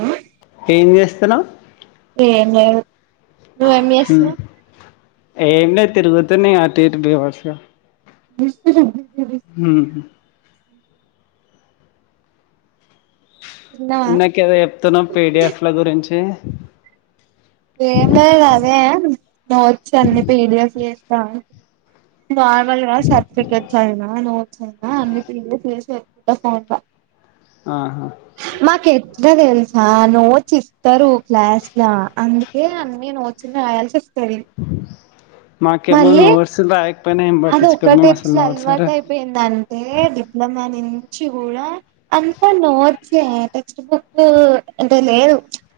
ఆ ఏం చేస్తున్నావ్ ఏం లేదు నువ్వేం ఉ చేస్తున్నావ్ ఏం లేదు తిరుగుతున్న అటు ఇటు బేవర్స్ గా [unintelligible] హు తిన్నావా ఇందాకేదో చెప్తున్నావ్ పిడిఎఫ్ ల గురించి ఏం లేదు అదే నోట్స్ అన్ని పీడియఫ్ చేస్తా నార్మల్ గా సర్టిఫికెట్స్ అయినా నోట్స్ అయినా అన్ని పిడిఎఫ్ చేసి పెట్టుకుంటా ఫోన్ల ఆహా మాకు ఎట్లా తెలుసా నోట్స్ ఇస్తారు క్లాస్ల అందు కే అన్ని నోట్స్ లా రాయాల్సి ఆస్తాది మాకేమో నోట్స్ రాకపోయినా ఏమి పట్టించుకోరు మేమ్ అసలు నోట్ సే రాయము ఏందంటే డిప్లొమా నుంచి కూడా అంతా నోట్సే టెక్స్ట్ బుక్ అంటే లేదు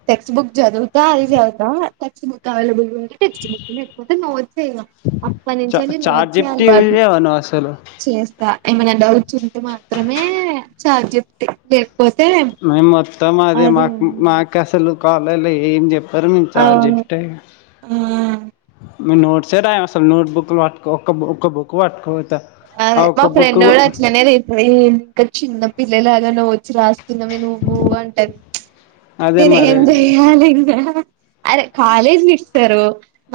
టెక్స్ట్ బుక్ చదువు తా అది చదువుతా text book available text book లేకపోతే నోట్ సే ఇగ అప్పన్ను చెల్లి నో టీవీ ఎయ్యవా నువ్వు అసలు చేస్తా ఏమైనా డౌట్స్ ఉంటే మాత్రమే చాట్ జిపిటి టేక్ పోతే, మ మొత్తం మా అద మాకు మా, కసలు కాలేజీలో ఏం చెప్పారు మేము ఆ చార్జిబిటే, మీ నోట్ సే రాయము అసలు నోట్ బుక్లు పట్టుకో ఒక ఒక్క బుక్ పట్టుకపోతా, అదే మా ఫ్రెండ్ కూడా అట్లనే తీస్, వే ఇంకా చిన్న పిల్లలాగా నోడ్స్ రాస్తున్నావే నువ్వు అంటది. అదే నేను ఏం మరి జయలి ఇంకా అరే కాలేజ్ వి ఇస్తారు.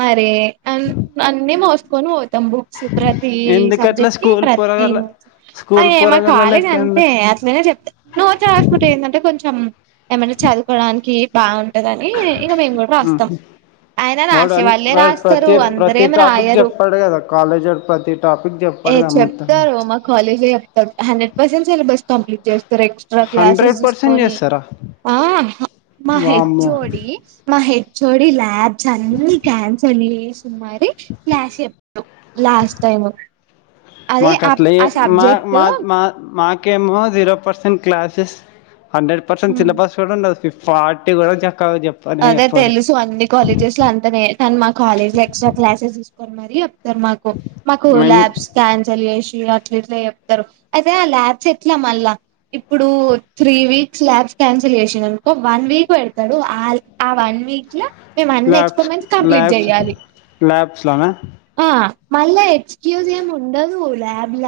మరే అన్ అన్ని మోసుకొని పోతాం బుక్, సు ప్రతిీ ఎందుకట్లా సబ్జెక్ట్ కి స్కూల్ ప్రతిీ పోరగాళ్ళ నోడ్స్ అ స్కూల్ మా పోరగాళ్ళ కాలేజ్ లెక్క అంతే ఎందుకు అ, నేనే చెప్తా నోట్స్ రాసుకుంటే ఏందంటే కొంచెం ఏమన్నా చదువుకోవడానికి బాగు, టాది అన్ని ఇంకా మేము కూడా రాస్తాం. ఉహు ఆయన వాడు రాసే అన్ని వాళ్ళే వా రాస్తారు ప్రతి ప్రతి అందరేం టాపిక్ రాయరు చెప్పాడు కదా కాలేజ్డు ప్రతి టాపిక్ చెప్ప, ఏ చెప్తారు మా కాలేజ్ చెప్తారు హండ్రెడ్ పర్సెంట్ సిలబస్ కంప్లీట్ చేస్తారు extra hundred classes percent తీసుకొని చేస్తారా ఆ, మా హెచ్ వామ్మో ఓ డి మా హెచ్ ఓ డి ల్యాబ్స్ అన్నిీ క్యాన్సల్ చేసి, మరి క్లాస్ చెప్తాము లాస్ట్ టైము, మాకు అట్లే హే మా మా మా మాకు, ఓకేమో zero percent classes hundred percent syllabus కూడా ఉండదు ఫిఫ్టీ పార్టీ కూడా చక్కగా చెప్ప, అదే తెలుసు అన్ని కాలేజెస్ లో అంతా నేస్తానే కానీ మా కాలేజీ లో ఎక్స్ట్రా క్లాసెస్ తీసుకోొని మరి, చెప్తారు మాకు మాకు మేము ల్యాబ్స్, క్యాన్సల్ చేసి ఇగ అట్ల ఇట్లా చెప్తారు అయితే ల్యాబ్స్ ఎట్లా మళ్ళా, ఇప్పుడు త్రీ వీక్స్ ల్యాబ్స్ క్యాన్సిల్ చేసిండనుకో వన్ వీక్ పెడతాడు ఆ లాప్, అవి వన్ వీక్ లో మేము అన్ని ల్యాబ్స్ ఎక్స్పరిమెంట్స్ కంప్లీట్ ల్యాబ్స్ చెయాలి. ల్యాబ్స్లోనా ఆ మళ ఎక్స్క్యూజ్ ఏమీ ఉండదు ల్యాబ్ల,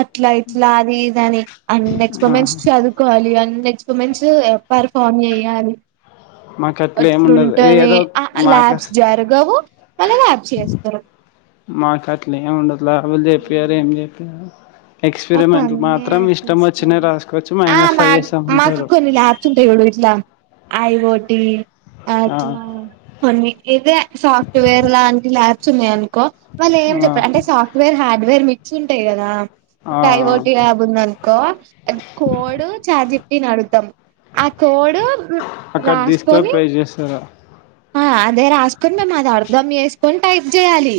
అట్లా ఇట్లా అది ఇది అని అన్న ఎక్స్ప ఆహా మన్స్ చదువు, కోవాలి అ నెక్స్ మన్స్ పర్ఫార్మ్ చేయ్యాలి, మాకి అట్లా ఏముండదు ఏదో క్ ఆ మాకు, ల్యాబ్స్ జరగవు మళ్ళ ల్యాబ్స్ చేస్తారు మాకు అట్లే ఏమి ఉండదు ల్యాబ్లు చెప్పియ్యరు ఏం చెప్పియ్యరు. మాకు ఎక్స్పరిమెంట్లు అన్నీ మాత్రం ఇష్టం వచ్చిన ఏపిస్తారు రాసుకోవచ్చు మైనస్ ఫైవ్ అవి ఉంటారు. తంటయి చూడు ఇట్లా ఆఐవోటి ఆ అట్లా, కొన్ని ఇదే సాఫ్ట్వేర్ లాంటి ల్యాబ్స్ ఉన్నాయి అనుకో వాళ్ళు ఏం ఆ చెప్పారు అంటే సాఫ్ట్, వేర్ హార్డ్వేర్ మిక్స్ ఉంటాయి కదా ఆ ఐవోటి యాబ్ ఉందను. కో కోడు చాజిప్పి అడుతాం ఆ కోడు, అక్కడ తీసుకొని రాసుకోని, పే చేస్తారు ఆ అదే రాసుకొని మేము అది అర్ధం చేసుకొని టైప్ చేయాలి.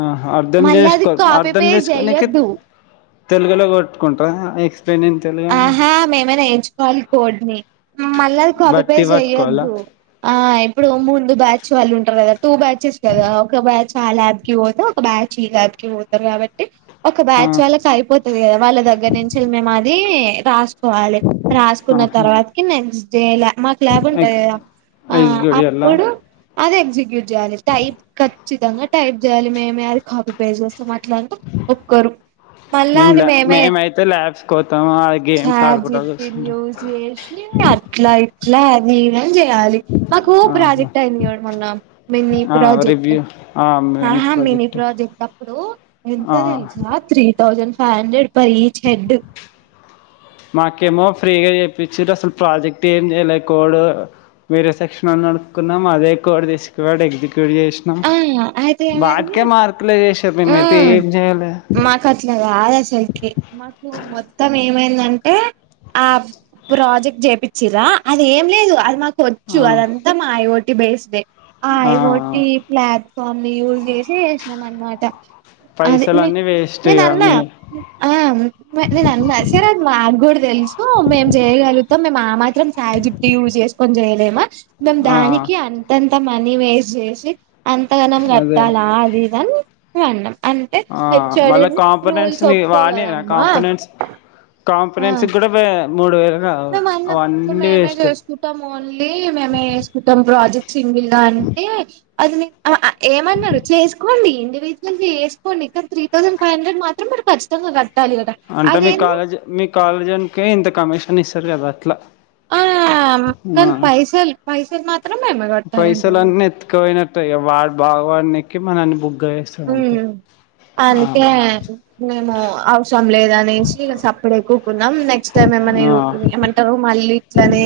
ఆ అర్ధం మళ్ళీ అది చేసుకో కాపీ అర్ధం పేస్ట్ చేసుకోని చెయ్యొద్దు తెలుగలో కొట్టుకుంటా ఎక్స్, పె నేను తెలుగు, అని ఆహా మేమే నేయించుకోవాలి కోడ్ ని మళ్ళీ అ కాపీ బట్టి పేజ్ పట్టుకోవాలా చెయ్యొద్దు. ఆ ఇప్పుడు ముందు బ్యాచ్ వాళ్ళు ఉంటారు కదా టూ బ్యాచెస్ కదా ఒక బ్యాచ్ ఆ ల్యాబ్కి పోతే ఒక బ్యాచ్, చి ల్యాబ్ కి పోతారు కాబట్టి, ఒక ఆ బ్యాచ్ వాళ్ళకి అయిపోతది కదా వాళ్ళ దగ్గర నుంచి మేము అది రాస్, కోవాలి రాసుకున్న ఆహా తర్వాతకి నెక్స్ట్ డేలా మాక్, క్లబ్ ఉంటాంది ఎక్స్ కదా ఆ ఎగ్జిక్యూటివ్లా అప్పుడు, అది ఎగ్జిక్యూట్ చేయాలి టైప్ ఖచ్చితంగా టైప్ చేయాలి మేమే అది కాపీ పేజ్ చేస్తాం. క్లంటా ఒక్కరు మళ్ళ అది మేమే అంటే ల్యాబ్స్ కోతమా చాట్ జిపిటి నీ యూస్ చేసి అట్లా ఇ ట్లా అది ఇది అని చెయాలి మాకు ఆహా ప్రాజెక్ట్ అయింది చూడు మొన్న మిన్ని ఆ ప్రాజెక్ట్ రివ్యూ ఆహా మినీ ప్రాజెక్ట్ అప్పుడు ఎంత ఆ తెలుసా three thousand five hundred per each head మాకేమో ఫ్రీగా చేపిచిరు అసలు ప్రాజెక్ట్ ఏం చేయలే కోడ్ వేరే సెక్షన్ నోని అడుకున్నాం అదే కోడ్ తీసుకుడి ఎగ్జిక్యూట్ చేసి ఆ అయితే ఏమైంది వటికే మార్కులే చేసరు మేమైతే ఏం చేయలే గట్లా కాదు అసలుకి మొత్తం ఏమైందంటే ఆ ప్రాజెక్ట్ చెప్చిర అది ఏం లేదు అది మాకు కొచ్చు ఆ, అదంతా మాయ ఐఓటి బేస్డ్ ఆ అయిఒటి ప్లాట్ఫామ్ ని యూజ్ చేసి చేసినాం అనమాట అదే మీ పైసలన్నీ వేస్ట్ నేను ఇక అన్న మీ ఆ నేను అన్నా సరే అది మాకు కూడా తెలుసు మేము చేయగలుగుతాం మేము మా మాత్రం చయి చెం యూజ్ చేసుకొని చేయలేమా మేము ఆ, దానికి అంతంత మనీ వేస్ట్ చేసి అంతగానం అదే కట్టాలా అది ఇదనీ మేము అన్నం అంటే ఆ, హెచ్వోడి మళ్ళీ కాంపనెంట్స్ రూల్స్ మీ వాడి ఒప్పుకోగదమ్మా కాంపనెంట్స్ ఆ కాంపనెంట్స్కి కూడా మూడు వేలు కావు అవన్నీ వేస్ట్ ఎ స్కూటమ్ ఓన్లీ మేమే చేస్కటం ప్రాజెక్ట్ సింగిల్గఅని అంటే అది ఆ ఏమన్నారు చేసుకోండి ఇండివిజువల్ చేసుకో కొండి కానీ త్రీ థౌసండ్ ఫై్ండ్రెడ్ మాత్రం మీరు కచ్చితంగా కట్టాలికదా అంటే మీ కాలేజ్ మీ కాలేజీనికి ఇంత కమిషన్ ఇస్తారు కదా అట్లా ఆ ఆ కని పైసలు పైసలు మాత్రం మేమే కట్టలంట ఎత్తుకుపోయిన ఇగ వాడు బాగు వాడనికి మనని బుగ్గ చేసి హ్మ్మ్ అందుకే మేము అవసరం లేదనేసి సప్పుడేక ఊకొన్నమ్ నెక్స్ట్ టైమ్ ఏమన్నా ఆ ఏ ఆ మళ్ళీ ఇట్లనే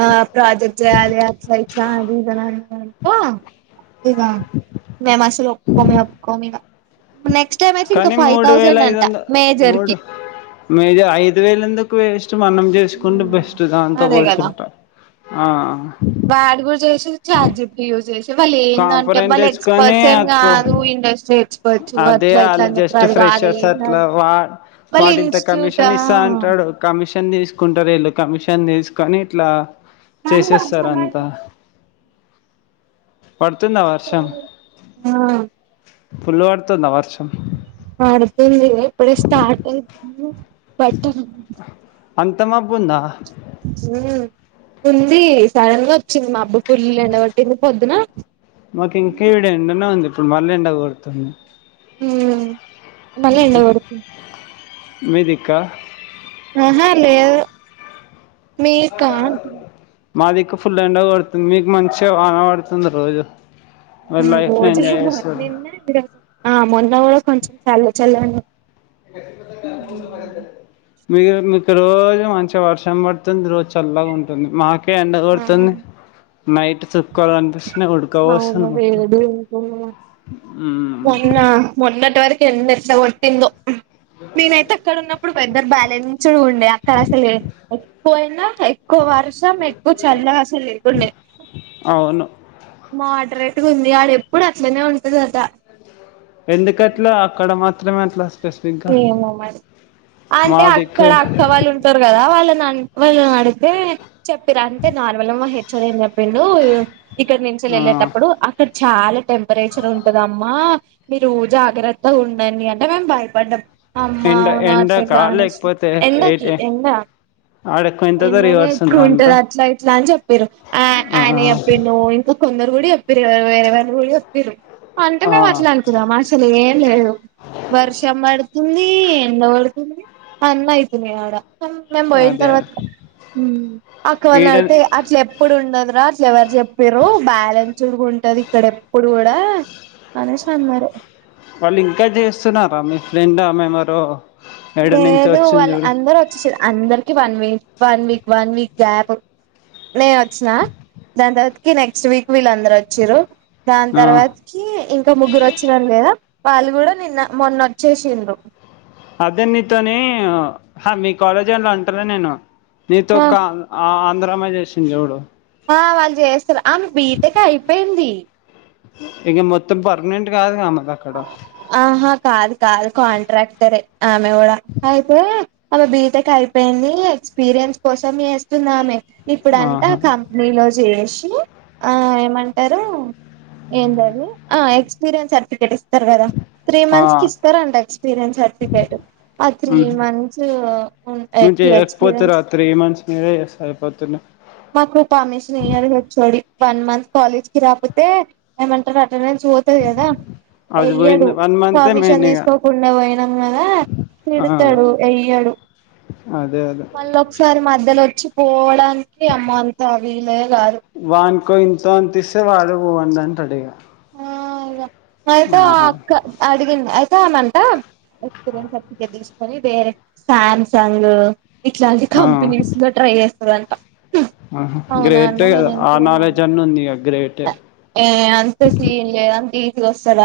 ఆ ప్రాజెక్ట్ చేయాలి అట్లా ఇట్లా అది ఇదనాకో ఇగా మె మాసలు ఒప్పుకోమ్ ఒప్పు ఇగా నెక్స్ట్ ఐం కానీ ఫైవ్ థౌసండ్ అంటా మేజర్ కి మేజ్ ఐదు వేలందకు వేస్ట్ మనం చేసుకుంటే బెస్ట్ దాంతో అదే పోల్సుకుంటా ఆ వాడి కూడా చేసి చార్జి డిపి యూ చేసి ఇవాళ ఏందంటే కాంపోనెంట్ వాళ్ళ తెచ్చుకొని ఎక్స్పర్ట్స్ ఏం ఆ కాదు ఇండస్ట్రీ ఎక్స్పర్ట్స్ అదే అట్లా ఇట్లా అల్ అని జస్ట్ చెప్తారు అది కాదు ఫ్రెషర్స్ ఏం అట్లా కాదు వా వాళ్ళు బాడింత ఇన్స్టిట్యూట్ కమిీషన్ ఇస్తా ఆ అంటాడు కమిషన్ తీసుకుంటారు ఇళ్ళు కమిషన్ తీసుకొని ఇట్లా ఆ చేసేస్తార అంతా పడుతుందా వర్షం ఆ పుల్లు పడుతుందా వర్షం పడుతుంది ఇప్పుడే స్టార్ట్ అయితు బట్టన అంత మబ్బుంద ఉంది సడన్ గా వచ్చింది మబ్బు ఫుల్ల్ ఎండ కోట్టింది పొద్దున మాకు ఇంకా ఈడ ఎండనే ఉంది ఇప్పుడు మళ్ళ ఎండకోడుతుంది ఉమ్ మళ్ళీ ఎండగొడుతుంది మీదిక్క ఆహ లేదు మీకా మాదికు ఫుల్ ఎండ పడుతుంది మీకు మంచిగా వాన పడుతుంది రోజు మీరు లైఫ్ని రోజు ఎంజాయ్ బ చేస్తారు నిన్న ఆ మొన్న కూడా కొంచెం చల్ల చల్లగుండె ఏ తు మ్ మీ మీకు రోజు మంచిగా వర్షం పడుతుంది రోజు చల్లగా ఉంటుంది మాకు ఎండ కొడుతుంది నైట్ చుక్కలు కనిపిస్తున్నాయ్ ఉడుక అవును పోస్తుంది ఉమ్ వేడి ఉంటుంది మొన్న మొన్నటి వరకు ఎండ ఎట్లా కొట్టిందో నేనైతే అక్కడ ఉన్నప్పుడు వెదర్ బ్యాలెన్స్డ్ ఉండే అక్కడ అసలే ఎక్కువయినా ఎక్కువ వర్షం ఎక్కువ చల్ల అసలు లేకుండ అవును మోడరేట్గా ఉంది వాళ ఎప్పుడు అట్లనే ఉంటదట ఎందుకట్లా అక్కడ మాత్రమే అట్లా స్పెసిఫిక్గా ఏమె మరి మా అంటే దిక్కు అక్కడ అక్క వాళ్ళు ఉంట టారు కదా వాళ్ళ వాళ్ళ నాడితే చెప్పరా అంటే నార్మల్మ్ మా హెచ్డు ఏం చెప్పిండు ఇక్కడ నుంచి ఆ వెళ్ళేటప్పుడు అక్కడ చాలా టెంపరేచర్ ఉంటదమ్మా మీరు జాగ్రత్త ఉండండి అంటే మేము బయ ట అమ్మా ఎండ అవునా ఎండకా అను ఎండకి ఎండ అడకు ఎంతైనా ఎక్కువ ఉంటది అట్లా ఇట్లా అని చెప్పారు ఆ ఆయన చెప్పిరూ ఇంకా కొందరు కూడా చెప్పరు వేరే వాళ్ళు కూడా చెప్పారు అంటే ఆ మేము అట్లా అనుకునం అస్సలు ఏం లేదు వర్ష చె పడుతుంది ఎండ పడుతుంది అన్న అయితున్నాయి ఆడ మేము పోయిన అదే తర్వాత అక్క వాళ్ళ ఈడ అడితే అట్ల ఎప్పుడు ఉండదురా అట్ల ఎవరు చె పిరు బ్యాలెన్స్డ్ ఉంటది ఇక్కడ ఎప్పుడు కూడా అనేసి అన్నారు వాళ్ళు ఇంకా చేస్తున్నారా మీ ఫ్రెండ్ ఆమె ఎవరో ఏడ నుంచి లేదు వచ్చింది వాళ్ళ చూడు అందరు వచ్చే అందరికి one week one week one week gap నేను వచ్చినా దాని తర్వాతకి నెక్స్ట్ వీక్ వీళ్ళందరు వచ్చారు దాని ఆ తర్వాతకి ఇంకా ముగ్గురు వచ్చిన లేదా వాళ్ళు కూడా నిన్న మొన్నొచ్చేసిండ్రు అదే నీతోని మీ కాలేజ్ వాళ్ళు అంటారా నేను నీతో ఒక ఆ ఆంధ్ర అమ్మ చేసింది చూడు ఆ వాళ్ళు చేస్తారు ఆమె బీటెక్ అయిపోయింది ఇక మొత్తం పర్మనెంట్ కాదు కదా ఆమెకి అక్కడ ఆహా కాదు కాదు కాంట్రాక్టర్ ఆమె కూడా అయితే అ బీటెక్ అయిపోయింది ఎక్స్పీరియన్స్ కోసం చేస్తుంది అమె ఇప్పుడు అంటా ఆహా కం నీలో చేసి ఆ ఏమంటారు ఏంద అది ఎక్స్పీరియన్స్ సర్టిఫికేట్ తర్ కదా త్రీ ఆ మంత్స్ కి ఇస్తారండి ఎక్స్పీరియన్స్ సర్టిఫికేట్ ఆ త్రీ మ్మ్ మంత్స్ కేహచ్ పోపోతే రాత్రి మంచిషినరస్తా అయిపోతు మాకు పామిషన్ ఇయరు వన్ మంత్ కాలజకిి రాపుతే ఏమంటారు అటెండెన్స్ పోతాది కదా అది ఎయ్యాడు పోయింది వన్ మంతే పర్మిషన్ మెయిన్ ఇక తీసుకోకుడా పోయినాం కదా ఆ తిడుతడు ఎయ్యాడు అదే అదే కని మధ్యలో వచ్చి పోవడానికి అమ్మో అంత వీలే కాదు వానుకో ఇంత అంతస్తే వాడు పొండి అంటడిగా ఆ ఇగ ఐతే ఆ అక్క అడి అయితే ఆమ అంట ఎక్స్పీరియన్స్ సర్టిఫికెట్ తీసుకొని వేరే సాంసంగ్ ఇట్లాంటి ఆ కంపెనీస్ లో ట్రై చేస్తాదంట ఆహా గ్రేట్ ఆ నాలెడ్జ్ ఇంకేమన్న అన్ని ఉంది గ్రేటె ఏ అంత సీన్ లేదు అంత ఈజీగా వస్తాద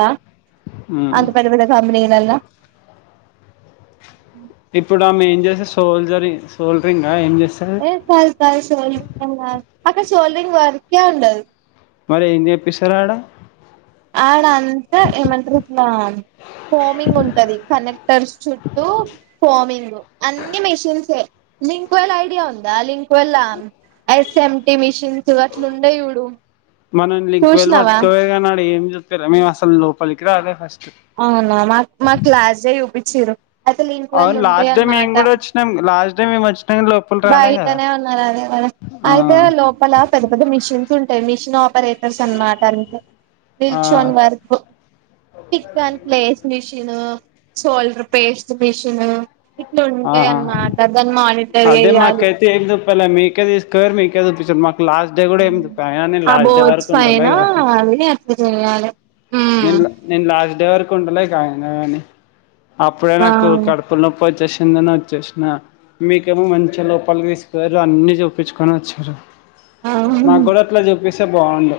మ్మ్ అంత పెద్ద పెద్ద కంపెనీలల్లా ఇప్పుడు ఆమె ఏం చేస్తది సోల్జరి సోల్రింగ్ ఆ ఏం చేస్తది ఏ కాదు కాదు షోల్డంగ్ అక్కడ షోల్డ్రింగ్ వర్కే ఉండదు మరి ఏం చెప్పస్తారడ ఆడ అంతా ఏమంటారు ఇట్ల ఫోమింగ్ ఉంటది కనెక్టర్ చుట్టూ ఫోమింగ్ అన్ని మిషిన్సే లింక్ వెల్ ఐడియా ఉందా లింక్ వెల్ ఎస్ఎంటి మిషిన్స్ అట్లు ఉండే చూడు మనల్ లింకువేల్ చూసినావా పట్టుకపోయిండ్లు గానీ ఆడ ఏం చుత్తారు మేము అసలు లోపలికి రాలే ఫస్ట్ అవునా మాకు మాకు లాస్ట్ డే చూపిచ్చిర్రు అసలు లింక్ వెల్ అవును లాస్ట్ డే ఉంటాయన్నమాట కూడా వచ్చినాం మేము లాస్ట్ డే మేము వచ్చినం లో బయటనే ఉన్నది అది ఆ అయితే లోపల పెద్ద పెద్ద మిషిన్స్ ఉంటాయి మిషిన్ పరేటర్స్ అనమాట అంటే ఆ నిల్చొని work pick and place machine solder paste machine ఇట్ల ఆ ఉంటాయి అన్నమాట దాని మా అదే మాకు అయితే ఏం చెప్పాలే మీకే తీసుకోని పోయారు మీకే చూపించారు మాకు లాస్ట్ డే కూడా ఏమి చూపియాలే అయిన నేను ఆ లాస్ట్ డే బోర్డ్స్ వరకు ఉండాలే పైన ఫస్ట్ అవి అట్లా చేయాలి ఉమ్ నేను నేను లాస్ట్ డే వరకు ఉండలే అయినా కాని అప్పుడే ఆ నాకు కడుపుల నొప్పి వచ్చేసి ది అని వచ్చేసిన మీకేమో మంచిగా లోపలికి తీసుకోపోరు అన్ని చూపించుకొని వచ్చారు ఆ మాకు కూడా అట్లా చూపిస్తే బాగుండు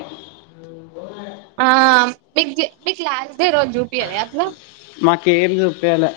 ఆ మీ మీకు లాస్ట్ డే రోజు జూపియాలే అట్లా మాకేం చూపియ్యలే